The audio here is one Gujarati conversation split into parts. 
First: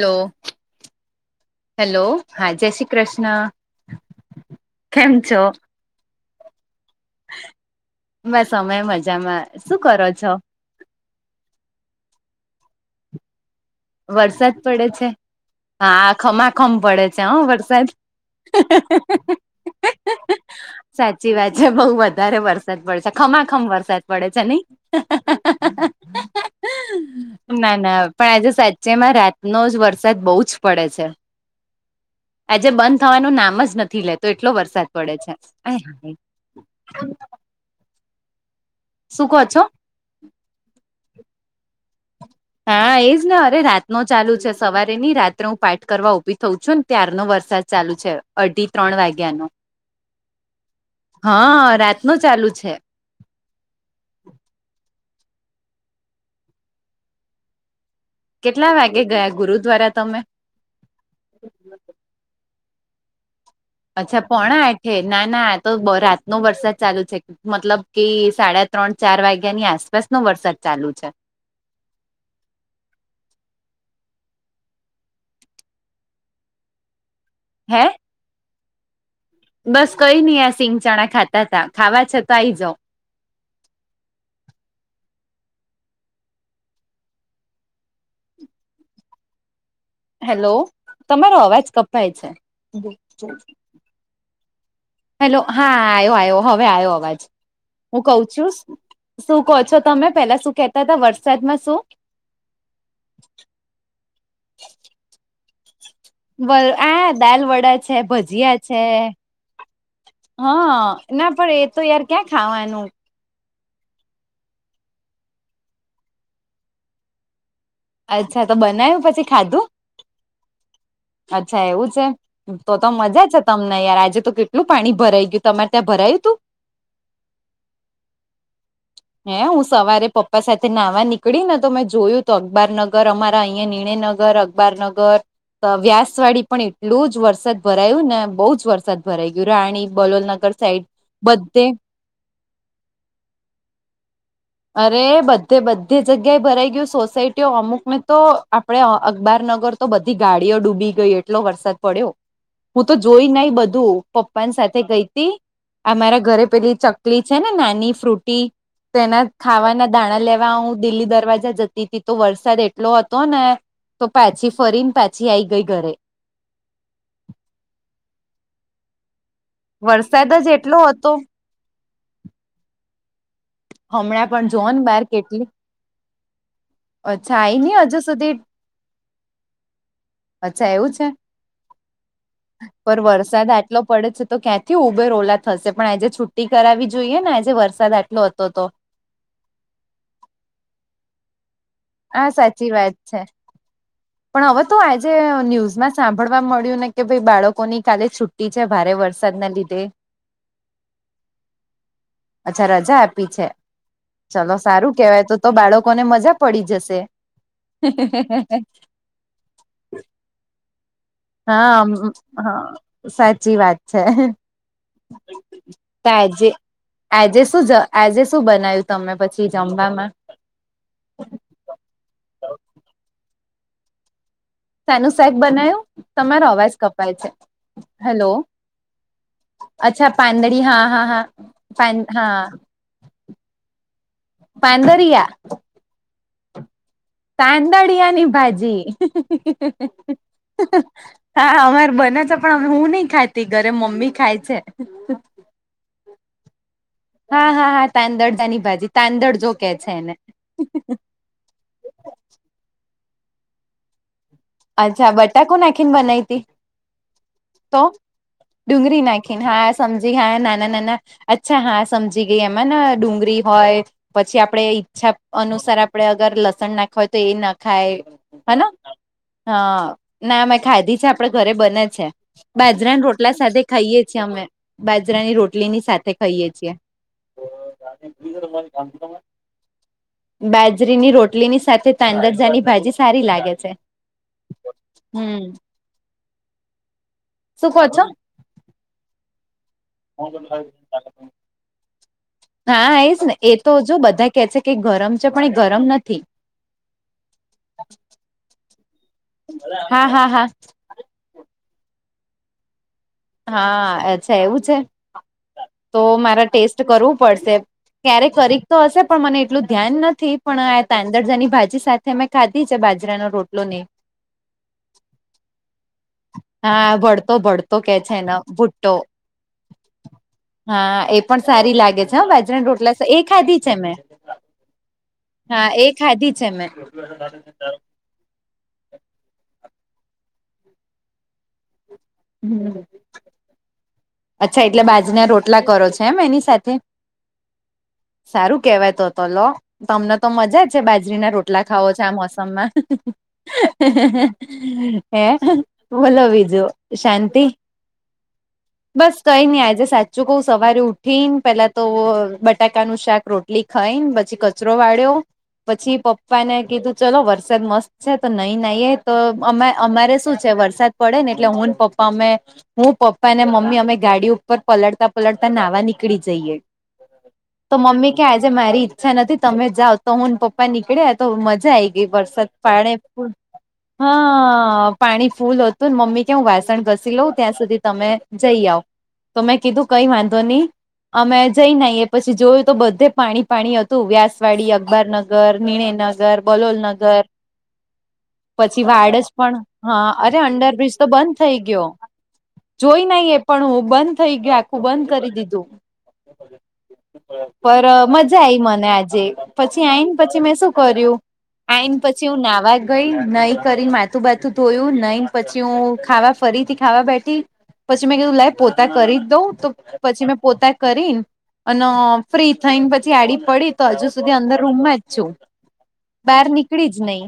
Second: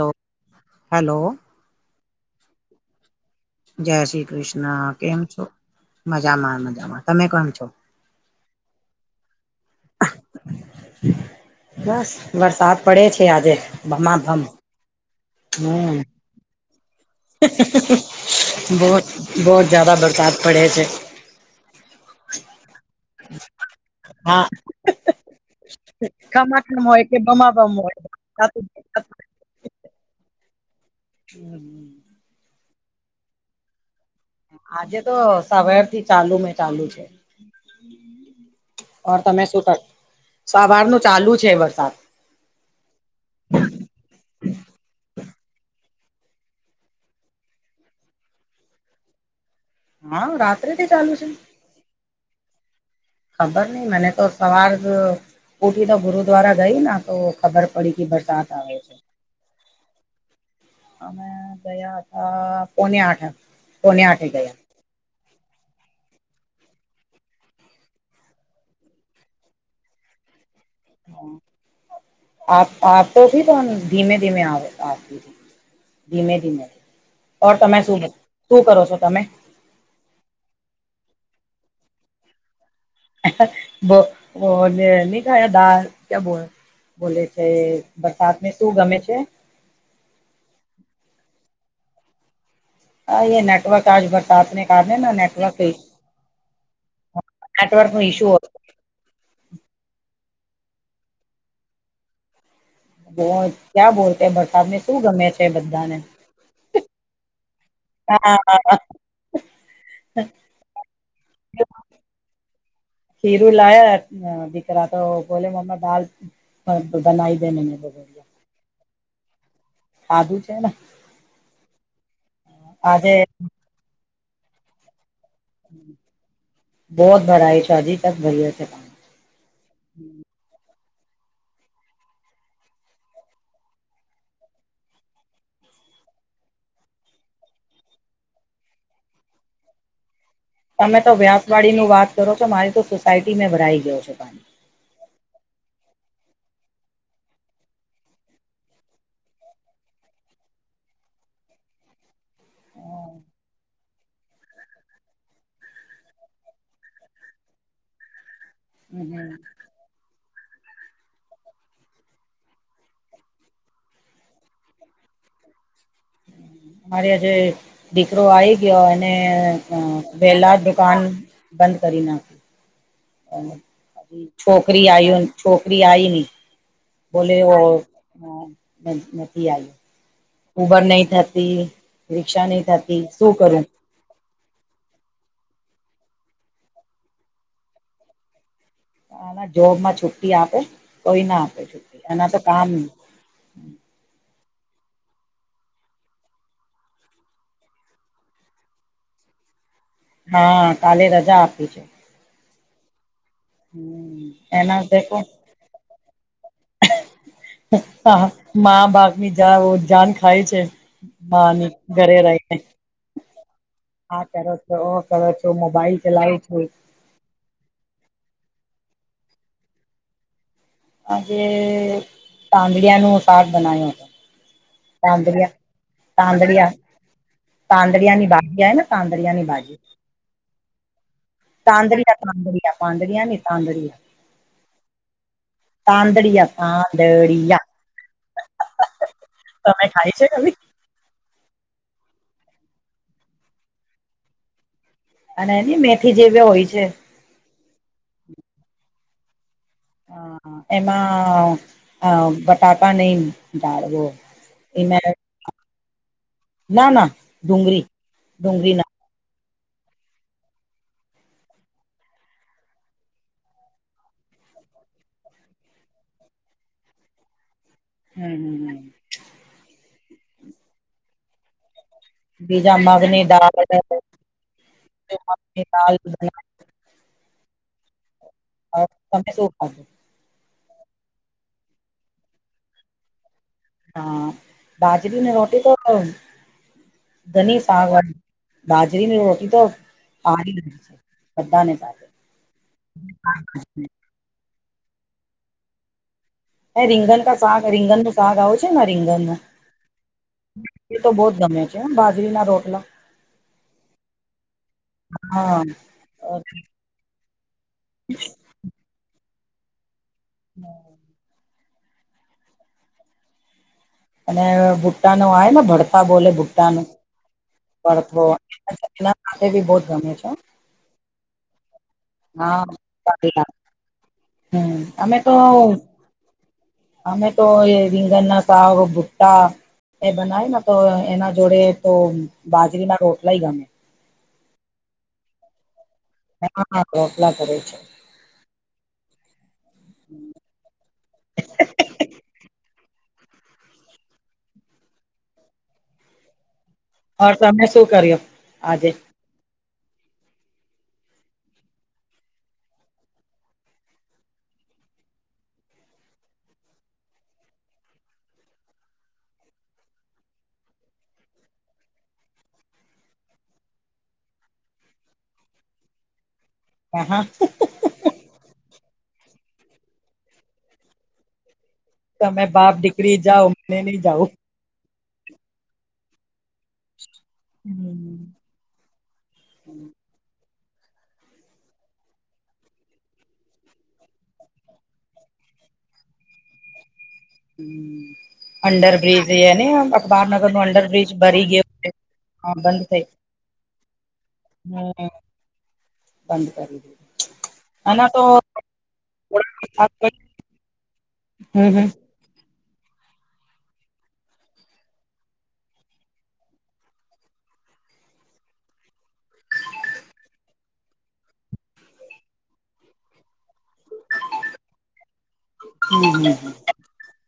હલો હેલો હલો હા જય શ્રી કૃષ્ણ જય શ્રી કૃષ્ણ કેમ છો, મજામા મજામા તમે કોમ છો. બ સમય મજામાં શું કરો છો. બસ વરસાદ પડે છે આજે ભમાભમ વરસાદ પડે છે હમ હા ખમાખમ પડે છે, હમ વરસાદ બહુત બહુત જ્યાદા બરસાત પડે છે સાચી વાત છે બઉ વધારે વરષ વરસાદ પડે છે ખમાખમ વરસાદ પડે હા છે, નહી ખમાખમ હોય કે બમાબમ ના ના પણ હોય આજે સાચેમાં રાતનો જ વરસાદ બહુ જ પડે છે. હમ્મ આજે બંધ થવાનું નામ જ નથી લેતુ આજે તો સવાર થી ચાલુ મે ચાલુ છે. ઓ કહો તમે છો? શું કર સવારનું ચાલુ છે, વરસાદ હા એજ ને અરે રાત નો ચાલુ છે, સવારે ની રાત્રે હું પાઠ કરવા ઉઊભી થઉ છુ, ને ત્યારનોો વરસાદ ચાલુ છે, અઢી ત્રણ વાગ્યા ન હા રાત્રે થી ચાલુ છે હા રાત ન ચાલુ છે. ખબર નહી મેને તો સવાર ઉઠી તો ગુરુદ્વારા ગઈ ના તો ખબર પરીથી વરસાત કેટલા આવે છે. વાગે ગયા ગુરુદ્વારા તમે અમે ગયા હતા પોને આઠ અચ્છા પણણા આઠે ના ના આ તો રાતનોો વરસાદ ચાલુ છે. મતલબ કે સાડા ત્રણ ચાર વાગ્યાની આસપાસ નો વરસાદ ચાલુ છે. આપ આ તોથી પણ ધીમે ધીમેતી ધીમે ધીમે ઓર તમે હે શું શું કરો છો, તમે બસ કઈ નઈ આ સિંગ ચણા ખાતા તા ખાવા છે, તો આઈ જાાવ ન ખાયા દાળ ક્યાં બો બોલે છે, બરસાદને શું ગમે છે. હેલો તમારો અવાજ કપાય છે. હા એ નેટવર્ક આજ ભરતા આપને હેલો હા આવ્યો આવ્યો હવે આવ્યો અવાજ નેટવર્ક નો હું કઉ ઇશ્યુ છુ. શું કહો છો, તમે પેલા શું કેતા હતા વરસાદમાં શુ બો ક્યાં બોલતા ભરસાદ ને શું ગમે છે, બધાને વ આ દાલ વડા છે ભજીયા છે હા ના પણ એ તો યાર ક્યાં ખાવાનું ખીરું લાયા દિકરા તો બોલે મ્ દાલ હ બધ નાઈે નને બ અચ્છા તો બનાવ્યું પછી ખાધું ખાધું છે ને અચ્છા એવું છે તો તો આજે મજા છે તમને યાર આજે તો કેટલું પાણી ભરાઈ ગયું તમારે ત્યાં ભરાયું તું બહત ભરાઈ છે અજી તક ભરાય છે પાણી હે હું સવારે પપ્પા સાથે નાહવા નીકળી ને તો મેં જોયું તો અકબાર નગર અમારા અહીિયાં નિણયનગર અકબારનગર વ્યાસવાડી પણ એટલું જ વરસાદ ભરાયું ને બહુ જ વરસાદ ભરાઈ ગયું રાણી બલોલનગર સાઈડ તમે તો બધે વ્યાસવાડી નું વાત કરો છો મારી તો સોસાયટી મેં ભરાઈ ગયો છે પાણી અરે બધે બધી જગ્યાએ ભરાઈ ગયું સોસાયટીઓ અમુક મેં તો આપડે અકબાર નગર તો બધી ગાડીઓ ડૂબી ગઈ એટલો વરસાદ પડ્યો હું તો જોઈ ના બધું પપ્પા સાથે ગઈ હતી અમારા ઘરે પેલી ચકલી છે ને નાની ફ્રૂટી તેના હમ ખાવાના દાણા લેવા હું દિલ્લી દરવાજા જતી હતી તો વરસાદ એટલો હતો ને તો પાછી ફરીને પાછી આવીઈ ગઈ ઘરે મારે આ જે દીકરો આવી ગયો એને અ વરસાદ જ વહેલા એટલો દુકાન હતો બંધ કરી નાખ હમણાં પણ જોન છોકરી બાર આયું કેટલી છોક રી આઈ ન બોલે અચ્છા આઈ નહી હજુ સુધી આઈ અચ્છા એવું છે રિક્ષા નહી થતી પણ શું વરસાદ કરું આટલો પડે છે તો ક્યાંથી ઉબર ઓલા થશે પણ આજે છુટ્ટી કરાવી જોઈએ ને આજે વરસાદ આટલો હતો હતો જોબમાં છુટ્ટી આપે કોઈ ના આપે છુ હા સાચી વાત છે પણ હવે તો આજે ન્યૂઝમાં સાંભળવા મળ્યું ને કે ભાઈ બાળકો ની કાલે છુ છુટ્ટી છે ભારે વરસાદના લીધે હા કાલે રજા આપી છે અચ્છા રજા આપી છે હમ ચલો એના સારું દેખો કેવાય તો તો બાળકો ને મજા પડી જશે મા બાપ ની જ જાન ખાય છે હ હા ઘરે રહીને હા સાચી વાત છે હા કરો છો ઓ કરો છો મોબાઈલ તો એલા આજે હોય આજે શું આજે શું બનાવ્યું તમે પછી જમવામાં આજે પંગડીયા ન શાક બનાવ્યું હતું શનું શેક તાંદળિયા બનાયું તમારો અવાજ કપાય છે પાંદડીયાની હેલો ભાજીય ને પાંદડિયાની ભાજી અચ્છા પાંદડી હા હા હા પાન તાદડીિયા હા તાદડીિયા પાદડીિયા નની તાદડીિયા પાંદરિયા તાદડીિયા પાંદડી પાંડળીયાની ભાજી તમે ખાય છે કભી હા અમારે બને છે પણ હું નહી ખાતી ઘરે મમ્મી ખાય છે અને એની મેથી જેવી હોય છે હા હા હા તાંદડ જાની ભાજી તાંદડ જો કે છે એને હ બટાકા નહી ડળવો અચ્છા બટાકો નાખીને બનાવી ના ના હતી તો ડુંગળી ડુંગળી ના ડુંગરી નાયખી હા સમજી હા નાના નાના અચ્છા હા સમજી ગઈ એમાં ડુંગળી હોય પછી આપણે ઈચ્છા અનુસાર આપડણે અગર લસણ નાખવા હોય તો એ ના ખાય હમ્મ હન હમ્મ હા ના મેં ખાધી છે આપડે ઘરે બને છે બીજા બાજરાની મગની રોટલા દાળ સાથે ખાઈએ છીએ અમે બાજરાની મગની રોટલી ની દાળ સાથે ખાઈએ છીએ. તોામ તમારે તમે શું ખાધું બાજરીની રોટલી ની સાથે તાંદરજાની ભાજી સારી લાગે છે. હા બાજરીની હમ રોટી તો ધની શું કહો સાગ વા છો બાજરીની રોટી તો આડી છે, બધાને સાથે હા, એશ ને એ તો જો બધા કે છે કે ગરમ છે પણ એ ગરમ નથી. એ રીંગન ક શક રીંગન નું શક આવ છેને, રીંગન હા હા હા એ તો બહુ જ ગમે છે, બાજરી ના રોટલા હા છે, એવું છે. તો હા મારા ટેસ્ટ કરવું પડશે ક્યારે કરી તો હશે પણ મને એટલું ધ્યાન નથી પણ આ તાંદરજાની ભાજી સાથે ત મેં ખાધી છે, બાજરાનો રોટલો ને અને ભુટ્ટા ન આવે ને ભડતા બોલે ભુટ્ટાનુ હા ભળતો ભળતો કે છે વતવો એનો ભુટ્ટો બી બહ ગમે છે. હા એ પણ સારી લાગે છે હ હા વાજરાની રોટલા એ ખાધી છે, મે હમ અમે તો ખાધી છે, મે અમે તો એ રીંગન ના શક ભુટ્ટા એ બનાવે ને તો એના જોડે તો હમ બાજરી ના રોટલાય ગમે અચ્છા એટલે બાજના રોટલા કરો છેો એમ એની સાથે હા રોટલા કરે છે સારું કેવાય તો હતો લો તમને તો મજા જ છે બાજરીના રોટલા ખાવો છે આ મોસમમા હે બોલો બીજુ હર તમે શું કર્યું આજે બસ કઈ નહી આજે સાચું કઉ સવારે ઉઠીને પેલા તો બટાકાનુ શાક રોટ એટલી ખાઈ ને પછી કચરો વાળ્યો પછી પપ્પા ને કીધું ચલો વરસાદ મસ્ત છે, તો નહી નાઈએ તો અ અમારે શું છે વરસાદ પડે ને એટલે હુંને પપ્પા અમે હું પપ્પા ને મમ્મી તમે ગાડી ઉપર પલળતા પલડતા નાહવા નીકળી જઈએ. હા હા તો મમ્મી કે આજે મારી ઈચ્છા નથી તમે જાઓ તો હું પપ્પા નીકળ્યા તો મજા આ આવી ગઈ. તમે વરસાદ બાપ પાણે દીકરી પ જાઓ મને નહી જાવું હા પાણી ફૂલ હતું મમ્મી કે હું વાસણ ઘસી લઉં ત્યાં સુધી તમે હમ જઈ આવઓ તો મેં કીધું કઈ વાંધો નહી. અમે જઈ ના એ પછી જોયુ, તો બધે પાણી પાણી હતું વ્યાસવાડી અખબાર ન નગર નિણે નગર બલોલ નગર હ અંડરબ્રિજ એ પણ એને હા અરે અખબારનગર ન તો અંડરબ્રિજ બંધ બરી થઈ ગયો. હા બંધ જોઈ થઈ. નઈ એ પણ હું બંધ થઇ ગયા આખું બંધ હમ કરી દીધુ બંધ કરી દેએ. પર મજા આઈ મને આજે પછી આઈને પછી મેં શું કર્યું હમ હમ આઈ. પછી હું નાહવા ગઈ નહી કરી માથું બાતું ધોયું નહી પછી હુ ખાવા ફરીથી ખાવા બેઠી મે કીધું લ પોતા કરી જ દઉં તો પછી મેં પોતા કરીને અને ફ્રી થઈ ને પછી એડી પડી તો હજુ સુધી અંદર રૂમમાં જ છુ. હમ બહાર નીકળી જ નહી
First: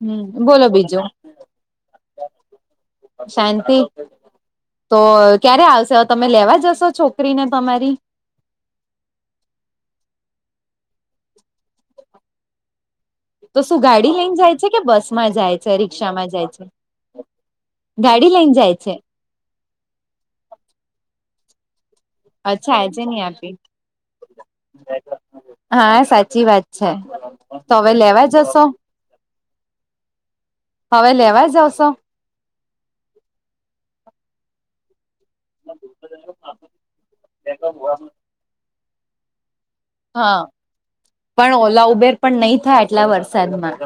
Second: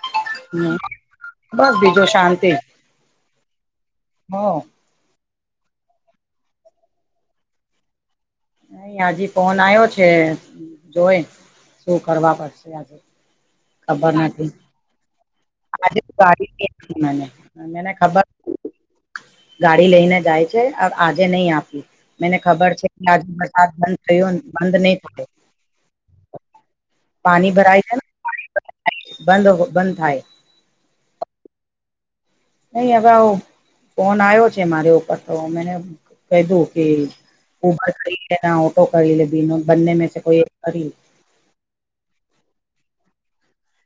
હમ્મ હમ બસ બીજો શાંતિ શાંતિ હ્અ તો ક્યારે આવશે તમે લેવા જશો છોકરીને તમારી.? નહી હજી ફોન આવ્યો છે જોઈ શું કરવા પડશે આજે તો શું ખબર ગાડી લઈને નથી જાય છે કે, બસ માં જાય છે આજે રિક્ષામાં જાય છે.? ગાડી મને મને ખબર ગાડી લઈને જાય છે. ગાડી લઈને જાય છે આજે નહીં આપી. મને ખબર અચ્છા છે કે નહી આજે આપી વરસાદ બંધ થયો બંધ નહી થયો. હા સાચી વાત છે. પાણી તો ભરાય હવે છે ને લેવા જશો.? બંધ બંધ થાય હવે લેવા જાવશો? નહી હવે આવો ફોન આવ્યો છે મારે ઉપર તો મેને કધું કે ઉબર કરી લેને ઓટો કરી લે બી ન બનને મે સે કોઈ હા એક કરી લે. પણ ઓલા ઉબેર પણ નહી થાય આટલા વરસાદમાં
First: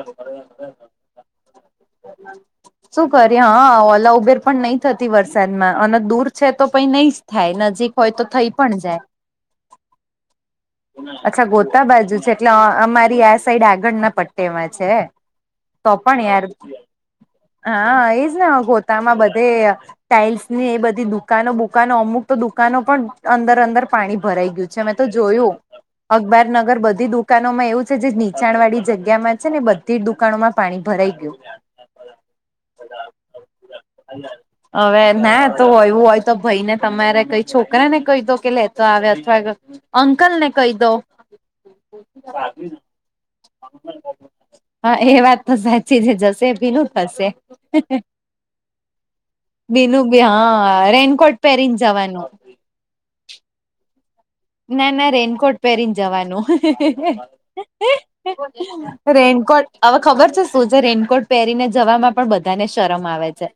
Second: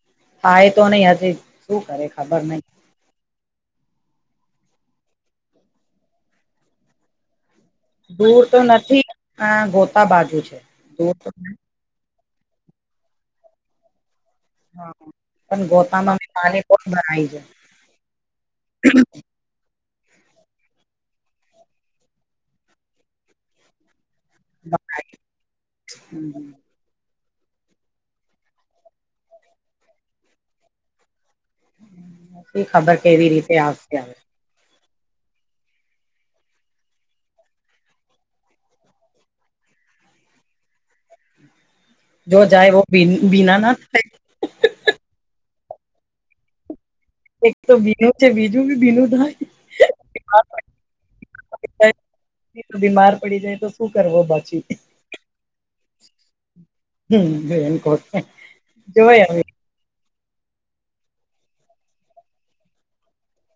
થાય તો નહી શું હજ શું કરે ખબર નહી.? શું કરી હા ઓલા ઉબેર પણ નહી થતી વરસાદમાં અને દૂર છે તો પ નહી જ થાય નજીક હોય દૂર થઈ તો પણ જાય નથી આ ગોતા બાજુ છે. દૂર તો અચ્છા ગોતા બાજુ છે એટલે અમારી આ સાઈડ આગળ ના પટ તેમાં છે પણ તો ગોતામાં પણ યાર, પાણી બહુ ભરાય છે હા એજ ને ગોતામાં બધા એ ટાાઈલ્સ ની એ બધી દુકાનો બુકાનો અમુક તો દુકાનો પણ અંદર અંદર પાણી ભરાઈ ગયું છે મે તો જોયું અખબાર નગર બધી દુકા દુકાનોમાં એવું છે જે નીચાણ વાળી જગ્યામાં છે ને બધી જ દુકાનોમાં પાણી ભરાઈ ગયું. શું ખબર કેવી રીતે આવશે હ હવે ના તો હોયવું હોય તો ભાઈ ને તમારે કઈ છોકરા ને કહી દો કે લેતો આવે અથવા અંકલ ને કહી દો જો જાય વ બિના ના થાય.? હા એ વાત તો સાચી છે જશે ભી ન એક તો ભીનું છે બીજું બી ભીનું થાય. બીનું બી હા રેનકોટ પહેરીને જવાનું તો બીમાર પડી જાય તો શું કરવો? પછી ના ના રેનકોટ પહેરીને જવાનું રેનકોટ જોય હવે રેનકોટ હવે ખબર છે શું છે? રેનકોટ પહેરીને જવામાં પણ બધાને શરમ આવે છે.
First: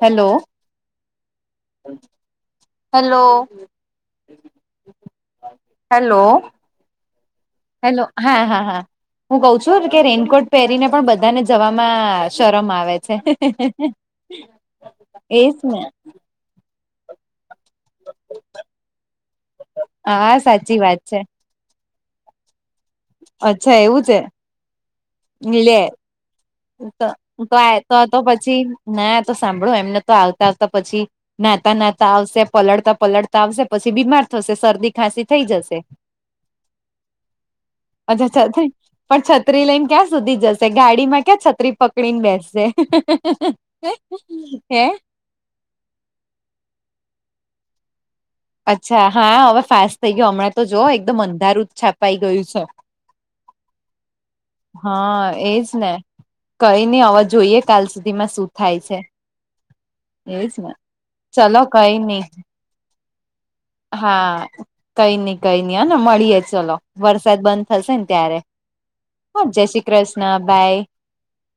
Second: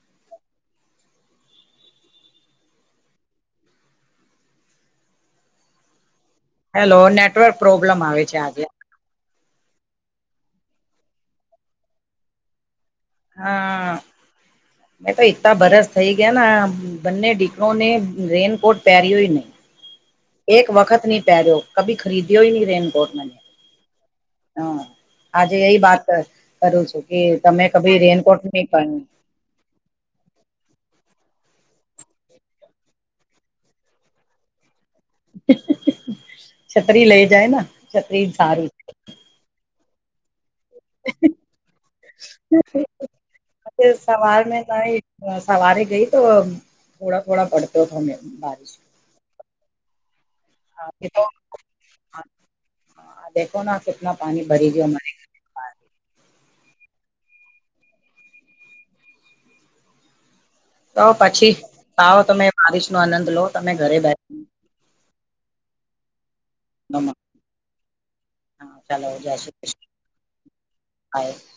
હેલો! હલો [unintelligible] હલી હેલો નેટવર્ક પ્રોબ્લેમ આવે છે આજે. હા હું કઉ છું કે રેનકોટ પહેરીને પણ બધાને જવામાં શરમ આવે. હા એ જ ને! ના બન્ને ડી રેનકોટ પહેર્યો નહી. હા એક સાચી વાત વખત છે નહી પહેર્યો કભી ખરીદ્યો ન રેનકોટ મે. અચ્છા એવું છે.? હા આજે લે એ વાત કરું છું તો કે તમે તો કભી તો રેનકોટ પછી નહી પણ ના તો સાંભળો એમને તો આવતા આવતા પછી નાતા નાતા આવશે પલળતા પલડતા આવશે પછી બીમાર થશે શરદી ખાંસી થઈ જશે. છત્રી લઈ જાય ને છત્રી અચછાચ્છા સારી ઠીક પણ છત્રી લઈને ક્યાં સુધી જશે ગાડીમાં? ક છત્રી પકડીને બેસે સવારમે હે? સવારે ગઈ તો થોડા થોડા પડતો હતો મે બા અચ્છા હા હવે ફાસ થઈ ગયો હમણાં તો જો હા એકદમ અંધારૂત છાપાઈ ગયુ છે, દેખો ના કેટલા પાણી ભરી ગયો અમારે હા એજ ને કઈ નઈ હવે જોઈએ કાલ સુધી માં શું થાય છે. એ છેમાં તો પછી આવાવો તમે બારીિશ નો આનંદ લો તમે ઘરે બેઠ હા કઈ નઈ કઈ નઈ હને મળીયે ચલો વરસાદ બંધ થશે ને ત્યારે ચાલો હા જય શ્રી કૃષ્ણ બાય હ